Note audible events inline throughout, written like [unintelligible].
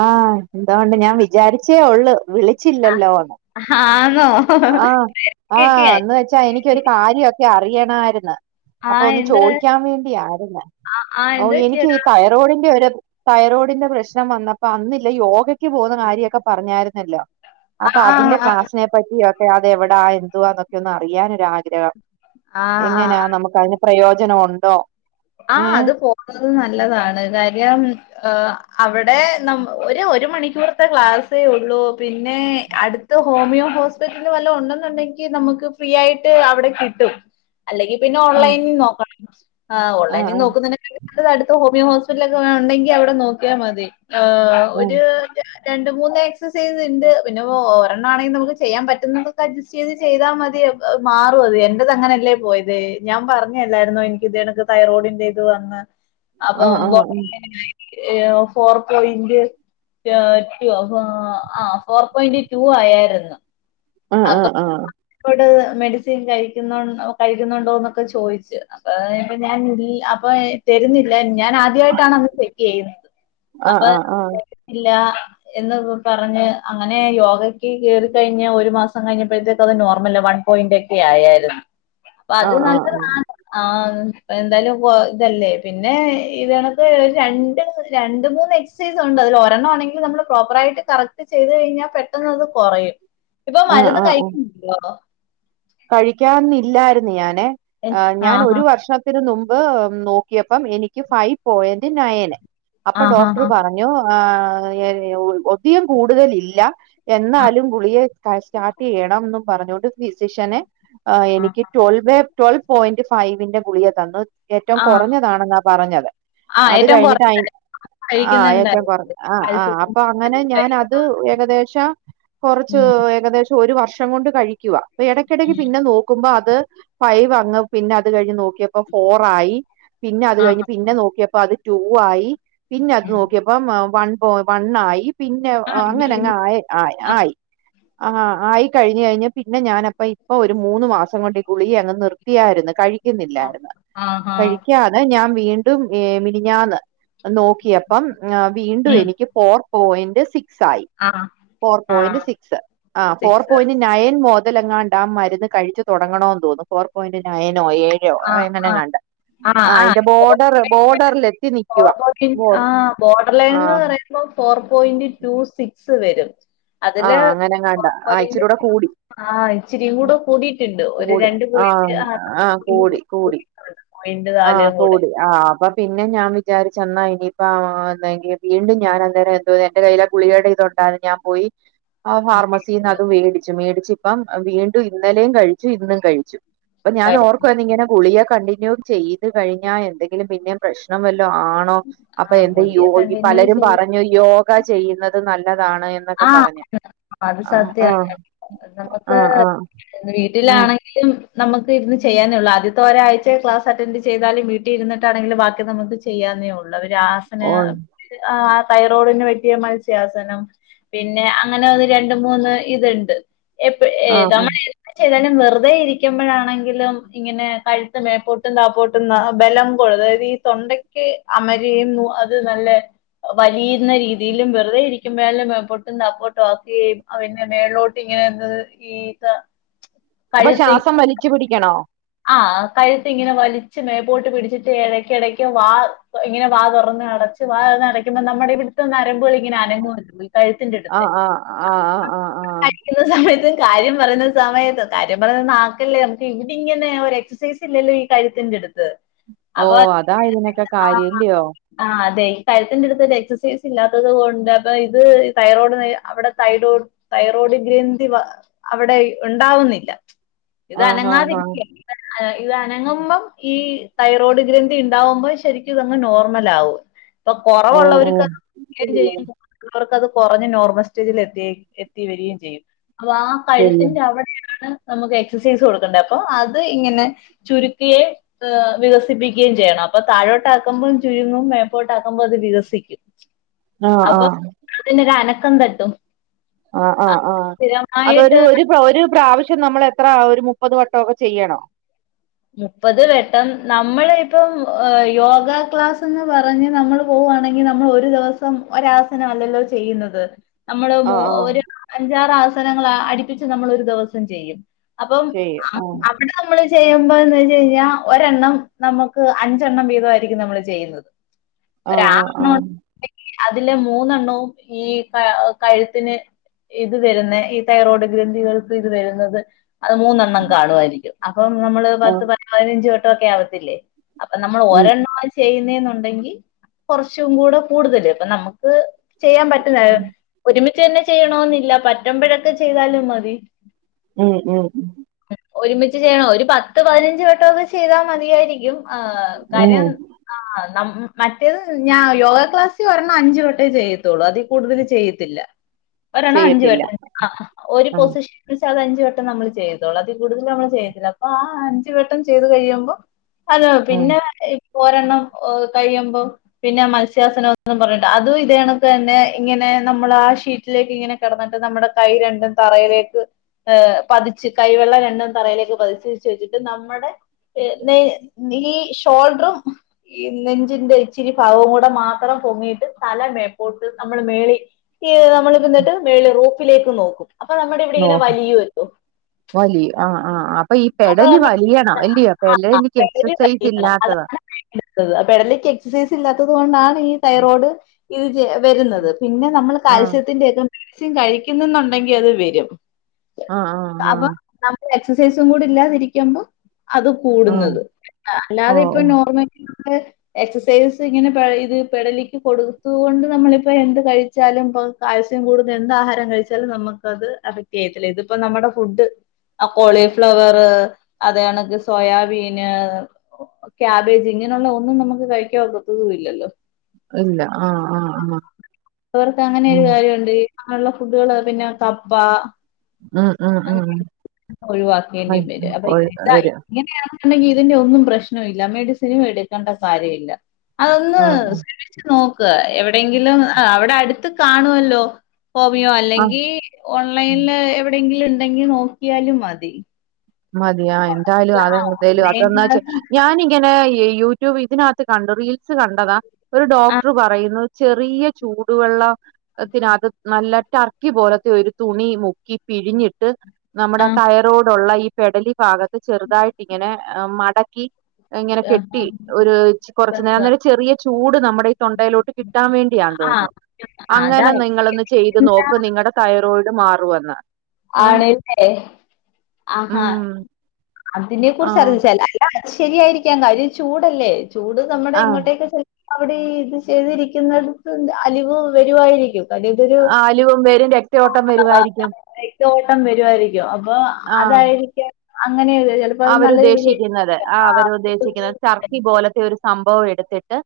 ആഹ് എന്തോഒണ്ട് ഞാൻ വിചാരിച്ചേ ഒള്ളു വിളിച്ചില്ലല്ലോന്ന് ആണോ തെര്ക്കൊക്കായി ക്ഷാ എനിക്കൊരു കാര്യക്കെ അറിയണമായിരുന്ന് ആ അപ്പൊ ഒന്ന് എന്ത് ചോയ്ക്കാൻ വേണ്ടിയാരുന്നേ ആ ഓ എന്ത് എനിക്ക് ഈ പറ്റിയെടാ? തയ റോയ്ഡിന്റെ ഒരു തൈറോയ്ഡിന്റെ പ്രശ്നം വന്നപ്പോ അന്നില്ലേ ഇ യോഗെ യ്ക്ക്പോകുന്ന കാര്യൊക്കെ പറഞ്ഞായിരുന്നല്ലോ ആ അപ്പൊ ആ അതിന്റെ ക്ലാസ്നെ പറ്റിയൊക്കെ അതെവെടാ എന്തുവാന്നൊക്കെ ഒന്ന് അറിയാനൊരാഗ്രഹം ആ ആ എങ്ങനെയാ നമുക്ക്തിനെ പ്രയോജനം ഒണ്ടോ ആ അത് പോകുന്നത് നല്ലതാണ് കാര്യം അവിടെ നമു ഒരു ഒരു മണിക്കൂറത്തെ ക്ലാസ്സേ ഒള്ളൂ പിന്നെ അടു ത്ത് ഹോമിയോ ഹോസ്പിറ്റല് വല്ലോം ഉണ്ടെന്നുണ്ടെങ്കി നമുക്ക് ഫ്രീ ആയിട്ട് അവിടെ കിട്ടും അല്ലെങ്കി പിന്നെ ആഹ് ഓൺലൈനിൽ ന്നോ ആ ഓൺലൈനിൽ ആഹ് നോക്കുന്നേനെ [inaudible] അടുത്ത് ഹോമിയോ ഹോസ്പിറ്റലൊക്കെ ഉണ്ടെങ്കി അവിടെ നോക്കിയാ മതി ആഹ് ഒര് [unintelligible] രണ്ട് മൂന്ന് എക്സർസൈസ്ണ്ട് പിന്നെ ഒരെണ്ണാണെങ്കിൽ നമുക്ക് ചെയ്യാൻ പറ്റുന്നതൊക്കെ ഇത് ചെയ്താൽ മതി മാറും അത് എൻന്റെത് അങ്ങനെയല്ലേ പോയതേ ഞാൻ പറഞ്ഞല്ലായിരുന്നോ എനിക്കിതേകണക്ക് തൈറോഡിന്റെ ഇത് വന്ന് അപ്പം ആഹ് ആഹ് [inaudible] ഏ ഫോർ പോയിന്റ് [unintelligible] ആ ഫോർ പോയിന്റ് ടു ആയേരുന്നു ആഹ് ആഹ് ആഹ് നോട് മെഡിസിൻ കഴിക്കൊന്നൊ കഴിക്കുന്നുണ്ടോന്നൊക്കെ ചോദിച്ച്ച് അപ്പൊ ഞാൻ ഈ അപ്പൊ തെരുന്നില്ല ഞാൻ ആദ്യായിട്ടാണ് അന്ന് ചെക്കെയ്യുന്നത് ആഹ് ആഹ് അപ്പൊ ആഹ് [inaudible] ഇല്ല എന്ന് പറഞ്ഞ് അങ്ങനെ യോഗക്ക് കേറി കഴിഞ്ഞാ ഒരു മാസം കഴിഞ്ഞപ്പോഴ്ത്തേക്ക് അത് നോർമലാ വൺ പോയിന്റൊക്കെ ആയായ്രുന്നു അപ്പൊ അത് ആഹ് ആഹ് ആഹ് ആഹ് ആഹ് നല്ലതാണ് ആഹ് എന്തായാലും വൊ ഇതല്ലേ പിന്നെ ഇതണക്ക് രണ്ട് രണ്ട് മൂന്ന് എക്സ് സൈസ്ണ്ട് അതിൽ ഒരെണ്ണാണെങ്കിൽ നമ്മള് പ്രോപ്പറായിട്ട് കറക്റ്റ് ചെയ്ത് കഴിഞ്ഞാ പെട്ടെന്നത് കൊറയും ഇപ്പൊ ആഹ് മരുന്ന് കഴിക്കുന്നുല്ലോ കഴിക്കാന്നില്ലായിരുന്നു ഞാനെ ഞാൻ ആഹ് ഒരു വർഷം ത്തിന് മുംബ് നോക്കിയപ്പൊ എനിക്ക് ഫൈവ് പോയിന്റ് നയന് അപ്പൊ ആഹ് ഡോക്ടർ ആഹ് ആഹ് പറഞ്ഞ് ആഹ് ഒധികം കൂടുതലില്ലാ ആഹ് എന്നാലും ഗുളിയെ സ്റ്റാർട്ടെയ്യണം ന്നും പറഞ്ഞോണ്ട് പ്ഷെനെ എനിക്ക് ആഹ് ട്വൽവ് ട്വൽവ് പോയിന്റ് ഫൈവിന്റെ ഗുളിയെ തന്നു ഏറ്റവും ആഹ് കുറഞ്ഞതാണെന്നാ പറഞ്ഞത് ആഹ് അത് ഏറ്റവും കഴിഞ്ഞിട്ട് ഐ കുറച്ച് ആഹ് ഏറ്റവും കൊറ് കഴിക്കുന്നുണ്ടായിരുന്നു ആ ആ കാൽസ്യത്തിന് അപ്പൊ അങ്ങനെ ഞാൻ അത് കഴിക്കുന്നുള്ളൂ ഏകദേശം കുറച്ച് ഉം ഏകദേശം ഒരു വർഷം കൊണ്ട് കഴിക്കുവാ അപ്പൊ എടക്കിടക്ക് ഉം പിന്നെ നോക്കുമ്പോ അത് ഫൈവ് അങ്ങ് പിന്നെ അത് കഴിഞ്ഞ് നോക്കിയപ്പോ ഫോറായി പിന്നെ അത് ആഹ് കഴിഞ്ഞ് പിന്നെ നോക്കിയപ്പോ അത് ടു ആയി പിന്നെ അത് നോക്കിയപ്പോം വൺ പോ വൺ ആയി പിന്നെ ആഹ് അങ്ങനെ അങ്ങ ആയി ആ ആഹ് ആയി ആ ആയിക്കഴിഞ്ഞഞ് കഴിഞ്ഞ പിന്നെ ഞൻ അപ്പ ഇപ്പൊ ഒരു മൂന്ന് മാസം കൊണ്ട് ഗുളി അങ്ങ് നിർത്തിയായിരുന്നു കഴിക്കുന്നില്ലായിരുന്നു ആഹ് ആഹ് കഴിക്കാ ഞാൻ വീണ്ടും മിനിഞ്ഞന്ന് നോക്കിയപ്പം വീണ്ടും ഉം എനിക്ക് ഫോർ പോയിന്റ് സിക്സ് ആയി ആഹ് ഫോർ പോയിന്റ് ആഹ് സിക്സ് ആ ഫോർ സിക്സ് പോയിന്റ് നയൻ മോതലങ്ങാ ഡാം മരുന്ന് കഴിച്ചു തുടങ്ങണോന്ന് തോന്നുന്നു ഫോർ പോയിന്റ് നയനോ ഏഴ് ോ ആഹ് ആഹ് എങ്ങനെങ്ങണ്ട ആഹ് ആ അതിന്റെ ആഹ് ബോർഡർ ബോർഡറൽ എത്തി ഫോർ നിക്കവാ ബോർഡർ ആഹ് ഇപ്പൊ ഫോർ പോയിന്റ് ടു സിക്സ് വരും അതില് ആഹ് അങ്ങനെങ്ങാണ്ട ഇച്ചരിടെ കൂടി ആഹ് ഇച്ചിരി കൂടെ കൂടിയിട്ടുണ്ട് ഒരു രണ്ട പോയിന്റ ആഹ് കൂ ടി കൂടി ആഹ് കൂ കൂടെ. ടി ആഹ് അപ്പൊ പിന്നെ ഞാൻ വിചാരിച്ചെന്നാ ഇനിയിപ്പ എന്തെങ്ക വീണ്ടും ഞാൻ അന്നേരം എന്റെ കയ്യിലെ ഗുളികടെ ഇതുണ്ടായിരുന്നു ഞാൻ പോയി ആഹ് ഫാർമസിന്ന് അത് മേടിച്ചു മേടിച് ഇപ്പം വീണ്ടും ഇന്നലെയും കഴിച്ചു ഇന്നും കഴിച്ചു അപ്പൊ ഞാ കഴി- ഓർക്കുവ ഇങ്ങന ഗുളിയെ കണ്ടി വല്ലതും ചെയ്ത് കഴിഞ്ഞാൽ എന്തെങ്കിലും പിന്നെയും പ്രശ്ന വല്ലോ ആ ണോ ആ അപ്പൊ എന്ത് ഗുളിക കണ്ടിന്യൂ പലരും ചെയ്ത് പറഞ്ഞു യോഗ ചെയ്യുന്നത് നല്ലതാണ് എന്ന് ആ പറഞ്ഞ് അത് ആഹ് സത്യാണ്. ആഹ് നമുക്ക് ആഹ് ആഹ് വീട്ടിലാണെങ്കിലും നമുക്ക് ഇരുന്ന് ചെയ്യാനൊള്ളൂ ആദ്യത്തെ ഒരാഴ്ച ക്ലാസ് അറ്റാൻഡ് ചെയ്താലും വീട്ടിൽ ഇരുന്നിട്ടാണെങ്കിൽ ബാക്കി നമുക്ക് ചെയ്യന്നെ ഒ ള്ളൂ അവര് ആസന ഓഹ് തൈറോയ്ഡിന് വറ്റിയ മത്സ്യാസനം പിന്നെ അങ്ങനെ ഒന്ന് രണ്ട് മൂന്ന് ഇത്ണ്ട് എപ്പഏ ആഹ് ആഹ് നമ്മള ചെലർ വെറുതെ ഇരിക്കുമ്പോഴാണെങ്കിലും ഇങ്ങനെ കഴുത്ത് മേപ്പോട്ടും താപട്ടും ബലം കൊ അതായത് ഈ തൊണ്ടക്ക് അമരിയും അത് നല്ല വലിയുന്ന രീതിയിലും വെറുതെ ഇരിക്കുമ്പല്ലം മേപ്പോ തപ്പൊട്ടും ആക്കി അവന്നെ മേലോട്ട് ഇങ്ങനെന്ത് ഈ അപ്പൊ ശ്വാസം വലിച്ചു പിടിക്കണോ ആഹ് കഴ്ത്ത് ഇങ്ങനെ വലിച്ച് മേപോട്ട് പിടിച്ചിട്ട് എടയ്ക്ക എടക്ക് വാ ഇങ്ങനെ വാ തുറന്ന് അടച്ച് വാ അടയ്ക്കുമ്പോ നമ്മുടെ ഇവിടുത്തെ ഞ്ഞരബ്ബുകൾ ഇങ്ങനെ അനങ്ങുവല്ലൊ ആഹ് ആഹ് ആഹ് ആഹ് ആഹ് ആഹ് കഴിക്കുന്ന സമയത്ത് കാര്യം പറയുന്ന സമയത്ത് കാര്യം പറയുന്ന നാക്കല്ലേ നമുക്ക് ഇവിടെ ഇങ്ങനെ ഒരു എക്സസൈസ് ഇല്ലല്ലോ ഈ കഴുത്തിൻ്റ അടുത്ത് ഓ അതാ ഇതിനൊക്കെ കാര്യല്ലയോ ആ് അതെഈ കയത്തിന്റെ അടുത്ത ഒരു എക്സസൈസ് ഇല്ലാത്തത് കൊണ്ട് അപ്പൊ ഇത് തൈറോഡ് അവിടെ തൈറോഡ് തൈറോഡ് ഗ്രഥി അവിടെ ഉണ്ടാവുന്നില്ല ഇത് ആഹ് ആഹ് അനങ്ങാതി ആഹ് ആഹ് ഇത് അനങ്ങുമ്പം ഈ തൈറോയ്ഡ് ഗ്രന്ഥി ഉണ്ടാവുമ്പോ ശരിക്കും ഇതങ്ങ് നോർമൽ ആവും ഇപ്പൊ ഓ ഓ കൊറവുള്ളവർക്ക് [unintelligible] ചെയ്യവർക്ക്ത് കുറഞ്ഞ് നോർമൽ സ്റ്റേജിൽ എത്തി എത്തി വരികയും ചെയ്യും അപ്പൊ ആ ശരിയാ കഴുത്തിന്റെ അവിടെയാണ് നമുക്ക് എക്സസൈസ് കൊടുക്കേണ്ടത് അപ്പൊ അത് ഇങ്ങനെ ചുരുക്കിയെ വികസിപ്പിക്കുകയും ചെയ്യണം അപ്പൊ താഴോട്ട് ആക്കുമ്പോം ചുരുങ്ങും മേപ്പോട്ട് ആക്കുമ്പോൾ അത് വികസിക്കും [inaudible] ആഹ് അപ്പൊ ആഹ് അതിനൊരു അനക്കം തട്ടും ആഹ് ആഹ് സ്ഥിരമായിട്ട് അതൊരു ഒരു ഒരു പ്രാവശ്യം നമ്മൾ എത്ര ഒരു മുപ്പത് വട്ടൊ ക്കെ ചെയ്യണം മുപ്പത് വെട്ടം നമ്മൾ ഇപ്പം യോഗാ ക്ലാസ് എന്ന് പറഞ്ഞ് നമ്മൾ പോവവാണെങ്കിൽ നമ്മൾ ഒരു ദിവസം ഒരാസന അല്ലല്ലോ ചെയ്യുന്നത് നമ്മള് മ് ആഹ് ആഹ് ഒരു അഞ്ചാറ് ആസനങ്ങൾ അടിപ്പിച്ച് നമ്മള് ഒരു ദെവസം ചെയ്യും അപ്പം ചെയ്യും ആഹ് അവിടെ നമ്മള് ചെയ്യും [unintelligible] വെച്ച് കഴിഞ്ഞാ ഒരെണ്ണം നമുക്ക് അഞ്ചെണ്ണം വീതമായിയിരിക്കും നമ്മള് ചെയ്യുന്നത് ആഹ് ആഹ് ഒരാറെണ്ണം ആഹ് ഒണ്ടെങ്കി അതില് മൂന്നെണ്ണവും ഈ കഴുത്തിന് ഇത് വരുന്നെ ഈ തൈറോഡ് ഗ്രന്ഥികൾക്ക് ഇത് വരുന്നത് അത് മൂന്നെണ്ണം കാണുവായിരിക്കും അപ്പം നമ്മള് പത്ത് പ പതിനഞ്ച് വട്ടവൊക്കെ ആവത്തില്ലേ അപ്പൊ നമ്മൾ ഉം ഒരെണ്ണവാ ചെയ്യുന്നെന്നുണ്ടെങ്കിൽ കുറച്ചും കൂടെ കൂടുതല് അപ്പൊ നമുക്ക് ചെയ്യാൻ പറ്റുന്നതാ ഒരുമിച്ച് തന്നെ ചെയ്യണമെന്നില്ല പറ്റുമ്പോഴൊക്കെ ചെയ്താലും മതി ഉം ഉം ഉം ഒരുമിച്ച് ചെയ്യണം ഒരു പത്ത് പതിനഞ്ച് വട്ടമൊക്കെ ചെയ്താൽ മതിയായിരിക്കും ആഹ് കാര്യം ഉം. ആഹ് നമ്മ മറ്റേത് ഞാൻ യോഗ ക്ലാസ് ഒരെണ്ണം അഞ്ച വട്ടേ ചെയ്യത്തുള്ളൂ അതീ കൂടുതല് ചെയ്യത്തില്ല ഒരണ്ണം അഞ്ച ചെയ്യത്തില്ല വട്ടം ഒരു ആഹ് പൊസിഷൻ അത് അഞ്ച വട്ടം നമ്മള് ചെയ്തോളും അതി കൂടുതലും നമ്മള് ചെയ്യത്തില്ല അപ്പൊ ആ അഞ്ചുവട്ടം ചെയ്ത് കഴിയുമ്പോ അതോ ആഹ് പിന്നെ ഏഹ് ഒരെണ്ണം കഴിയുമ്പോ പിന്നെ മത്സ്യാസനം ന്നും പറഞ്ഞിട്ട് അതും ഇതേകണക്ക് തന്നെ ഇങ്ങനെ നമ്മൾ ആ ഷീറ്റിലേക്ക് ഇങ്ങനെ കിടന്നിട്ട് നമ്മുടെ കൈ രണ്ടും തറയിലേക്ക് ഏഹ് പതിച്ച് കൈവെള്ള രണ്ടും തറയിലേക്ക് പതിച്ച് ച്ചുവെച്ചിട്ട് നമ്മുടെ ഈ ഷോൾഡറും ഈ നെഞ്ചിന്റെ ഇച്ചിരി ഭാഗവും കൂടെ മാത്രം പൊങ്ങിയിട്ട് തല മേപോട്ട് നമ്മൾ മേളി ഈ നമ്മള് പിന്നിട്ട് മേളി റൂഫിലേക്ക് നോക്കും അപ്പൊ നമ്മുടെ ഇവിടെ ഇങ്ങനെ വലിയുവല്ലോ വലി ആഹ് ആഹ് അപ്പൊ ഈ അപ്പൊ പെടലി നമ്മുടെ വലിയണം അല്ലയോ പെടലി എനിക്ക് പെടലി എക്സസൈസ് വലിയണം ഇല്ലാത്തതാ പെടലിക്ക് എക്സസൈസ് ഇല്ലാത്തത് കൊണ്ടാണ് ഈ തൈറോയ്ഡ് ഇത് വരുന്നത് പിന്നെ നമ്മൾ ആഹ് കാൽസ്യത്തിന്റെയൊക്കെ മെഡിസിൻ കഴിക്കുന്നുന്നുണ്ടെങ്കിൽ അത് വരും ആഹ് ആഹ് അപ്പൊ ആഹ് നമ്മള് എക്സസൈസും കൂടി ഇല്ലാതിരിക്കുമ്പോ അതു ആഹ് കൂടുന്നത് ഓ അല്ലാതെ ഇപ്പൊ ഓ നോർമലി നമ്മള് എക്സസൈസ് ഇങ്ങനെ ഇത് പെടലിക്ക് കൊടുത്തുകൊണ്ട് കൊണ്ട് നമ്മളിപ്പ എന്ത് കഴിച്ചാലും ഇ കാൽസ്യം കൂടുന്ന എന്താഹാരം കഴിച്ചാലും നമുക്കത് എഫക്ട് ചെയ്യത്തില്ല ഇതിപ്പോ നമ്മുടെ ഫുഡ് ആഹ് കോളിഫ്ലവർ അത്കണക്ക് സോയാബീന് ക്യാബേജ് ഇങ്ങനെയുള്ള ഒന്നും നമുക്ക് കഴിക്കാനൊക്കത്തു ഇല്ലല്ലോ ഇല്ല ആഹ് ആഹ് ആഹ് അവർക്ക് അങ്ങനെൊരു ഉം കാര്യവൊണ്ട് അങ്ങനെയുള്ള ഫുഡുകള് പിന്നെ കപ്പ ഉം ഉം ഉം അങ്ങനെ [inaudible] ഒഴിവാക്കേണ്ടീം ഉം വരും അപ്പൊ ഓര് ഇതാ വരും ഇങ്ങനെയാണെന്നുണ്ടെങ്കിൽ ഇതിന്റെ ഒന്നും പ്രശ്നവില്ല മെഡിസിനും എടുക്കേണ്ട കാര്യമില്ല അതൊന്ന് ഉം ഉം [unintelligible] ച്ചുനോക്ക് എവിടെയെങ്കിലും അവിടെ അടുത്ത് കാണുവല്ലോ ഹോമിയോ ആഹ് അല്ലെങ്കി ഓൺലൈനില് എവിടെങ്കിലും ഇണ്ടെങ്കി നോക്കിയാലും മതി മതിയ എന്തായാലും ആ അതെന്തേലും ഓൺലൈൻ അതന്നാച്ച ക്ലാസ് ഞാനിങ്ങനെ യൂ ടൂബ് ഇതിനകത്ത് കണ്ടു റീൽസ് കണ്ടതാ ഒരു ആ ഡോക്ടർ പറയുന്നു ചെറിയ ചൂടുവെള്ളത്തിനാത്ത് നല്ല ടർക്കി പോലത്തെ ഒരു തുണി മുക്കി പിഴിഞ്ഞിട്ട് നമ്മുടെ ആ തൈറോയ്ഡൊള്ള ഈ പെടലി ഭാഗത്ത് ചെറുതായിട്ട് ഇങ്ങനെ മടക്കി ഇങ്ങനെ ആ കെട്ടി ഒരു കൊറച്ച് നേരം ചെറിയ ചൂട് നമ്മുടെ ഈ തൊണ്ടയിലോട്ട് കിട്ടാൻ വേണ്ടിയാന്ന് ആ ആ, തോന്നുന്നു അതാ അങ്ങനെ നിങ്ങളൊന്ന് ചെയ്ത് നോക്ക് നിങ്ങളുടെ തൈറോയിഡ് മാറുവെന്ന് ഏഹ്. ആണല്ലേ ആഹാ ഉം. അതിനെ കുറിച്ച് ആഹ്. അറിച്ചാല് ആ ശരിയായിരിക്കാം കാര്യം ചൂടല്ലേ ചൂട് നമ്മുടെ ആഹ്. ഇങ്ങോട്ടേക്കെ അവിടെ ഇത് ചെയ്തിരിക്കുന്നടത്ത് അലിവ് വരുവായിരിക്കും കാര്യം ഇതൊരു അലിവും വരും രക്തയോട്ടം വരുവായിരിക്കും രക്ത ഓട്ടം വരുവായിരിക്കും അപ്പൊ അതായിരിക്കാം അങ്ങനെ ചെല അവരു ഉദ്ദേശിക്കുന്നത് ആ അവരു ഉദ്ദേശിക്കുന്നത് ചർ അതെ. ത്തി പോലത്തെ ഒരു സംഭവം എടുത്തിട്ട്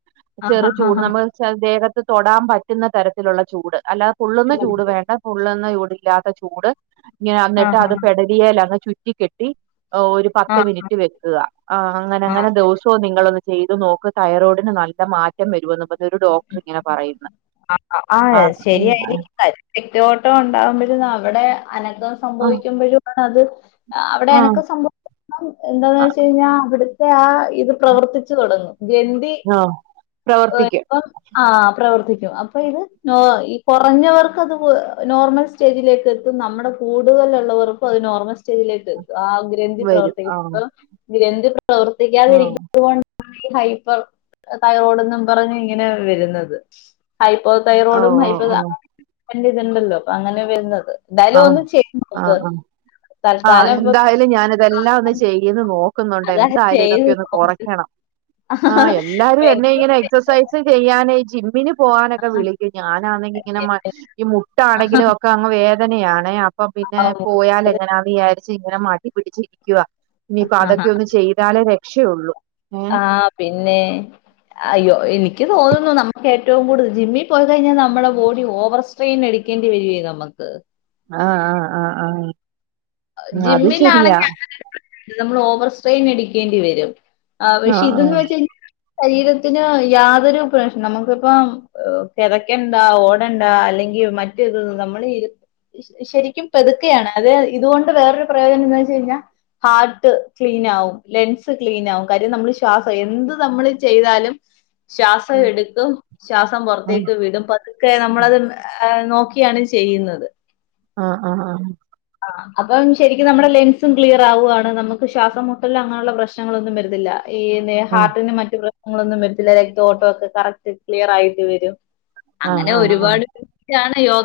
ആ ഹാ ചെറു ഹാ ചൂട് ഹാ. നമ്മൾ ച്ച ദേഹത്ത് തൊടാൻ പറ്റുന്ന തരത്തിലുള്ള ചൂട് അല്ലാതെ പൊള്ളുന്ന ചൂട് വേണ്ട പൊള്ളുന്ന ചൂട് ഇല്ലാത്ത ചൂട് ഇനെ ആ അന്നിട്ട് ഹാ അത് ഹാ. പെടലിയിൽ അങ്ങ് ചുറ്റി കെട്ടി ഒരു ആ പത്ത് മിനിറ്റ് വെക്കുക ആഹ് അങ്ങനെ ആ അങ്ങനെ ദിവസവും നിങ്ങള ഒന്ന് ചെയ്തു നോക്ക് തൈറോയിഡിന് നല്ല മാറ്റം വരുമെന്ന് ഒരു ഡോക്ടർ ഇങ്ങനെ പറയുന്നു ആ ആ ആഹ് ഉം ശരിയായിരിക്കാം രക്ത ഓട്ടം ഉണ്ടാവുമ്പോഴന്ന് അവിടെ അനക്കം ആ സംഭവിക്കുമ്പോഴും ആണ് അത് അവിടെ ആ അനക്കം സംഭവ എന്താന്ന് ആ വെച്ച് കഴിഞ്ഞാൽ അവിടുത്തെ ആ ഇത് പ്രവർത്തിച്ചു തുടങ്ങും ഗ്രന്തി ആ, പ്രവർത്തിക്കും ഇപ്പം ആ പ്രവർത്തി ക്കും അപ്പൊ ഇത് നോ ഈ കുറഞ്ഞവർക്കത് നോർമൽ സ്റ്റേജിലേക്ക് എ- നമ്മുടെ കൂടുതലുള്ളള്ളവർക്കും അത് നോർമൽ സ്റ്റേജിലേക്ക് ആകും ഗ്രന്തി വരും ആ പ്രവർത്തിക്കപ്പം ഗ്രന്തി ആ പ്രവർത്തിക്കാതിെരിക്ക അതുകൊണ്ടാണ് ഈ ഹൈപ്പർ തൈറോയ്ഡ്ന്നും പറഞ് ഇങ്ങനെ വരുന്നത് ഹൈപ്പോ ഓ ഓ തൈറോഡും ഹൈപ്പോ ഓ ഇതുണ്ടല്ലോ അപ്പൊ അങ്ങനെ വരുന്നത് ആ എന്തായാലും ഒന്ന് ചെക്കിത് ആ നോക്ക് ആ ആഹ് തൽക്കാലം ഇപ്പൊ എന്തായാലും ഞാനിതെല്ലാം ഒന്ന് ചെയ്യന്ന് നോക്കുന്നുണ്ട് അതാ എന്തായാലും ചെയ്ത് ഇതൊക്കെ ഒന്ന് നോക്ക് കുറയ്ക്കണം ആഹ് എല്ലാരും എന്നെ വെറുതെ ഇങ്ങനെ എക്സസൈസ് ചെയ്യാനെയ് ജിമ്മിന് പോകാനൊക്കെ വിളിക്കും ഞാനാണെങ്കി ഇങ്ങനെ മടി ഈ മുട്ടാണെങ്കിലോ ഒക്കെ അങ്ങ് വേദനയാണേ അപ്പൊ പിന്നെ പോയാൽ എങ്ങനാ വിചാരിച്ച ഇങ്ങനെ മടി പിടിച്ചിരിക്കുവ ഇനിയിപ്പോ അതൊക്കെ ഒന്ന് ചെയ്താലേ രക്ഷയുള്ളൂ ഏഹ് ആഹ് പിന്നെ അയ്യോ എനിക്ക് തോന്നുന്നു നമുക്ക് ഏറ്റവും കൂടുതൽ ജിമ്മിൽ പോയി കഴിഞ്ഞാൽ നമ്മുടെ ബോഡി ഓവർ സ്ട്രെയിൻ എടുക്കേണ്ടി വരികേ നമുക്ക് ആഹ് ആഹ് ആഹ് ആഹ് അത് ശെരിയാ ജിമ്മിലാണെങ്കിൽ നമ്മൾ ഓവർ സ്ട്രെയിൻ എടിക്കേണ്ടി വരും പക്ഷെ ആഹ് ഇതന്ന് ആഹ് വെച്ച് ശരീരത്തിനോ യാതൊരു പ്രശന നമുക്കിപ്പം കിതക്കണ്ടാ ഓടണ്ട അല്ലെങ്കിൽ മറ്റത് നമ്മൾ ശരിക്കും പെതുക്കുകയാണ് അതെ ഇതുകൊണ്ട് വേറൊരു പ്രയോജനം എന്താ വെച്ച് കഴിഞ്ഞാ ഹാർട്ട് ക്ലീനാകും ലെൻസ് ക്ലീനാകും കാര്യം നമ്മൾ ശ്വാസ എന്ത് നമ്മള് ചെയ്താലും ശ്വാസം എടുക്കും ശ്വാസം ആഹ് പുറത്തേക്ക് വിടും പത്ത് ഒക്കെ നമ്മളത് നോക്കിയാണ് ചെയ്യുന്നത് ആഹ് ആഹ് ആ ആ അപ്പം ശരിക്കും നമ്മുടെ ലെൻസും ക്ലിയർ ആവുവയാണ് നമുക്ക് ശ്വാസം മുട്ടല് അങ്ങനുള്ള പ്രശ്നങ്ങളൊന്നും വരുന്നില്ല ഈ നെ ഹാർട്ടിന് മറ്റു പ്ര ങ്ങളൊന്നും വരത്തില്ല രക്ത ഓട്ടോ ഒക്കെ കറക്റ്റ് ക്ലിയർ ആയിട്ട് വരും ആഹ് അങ്ങനെ ആഹ് ആഹ് ഒരുപാട് റ്റാണ യോ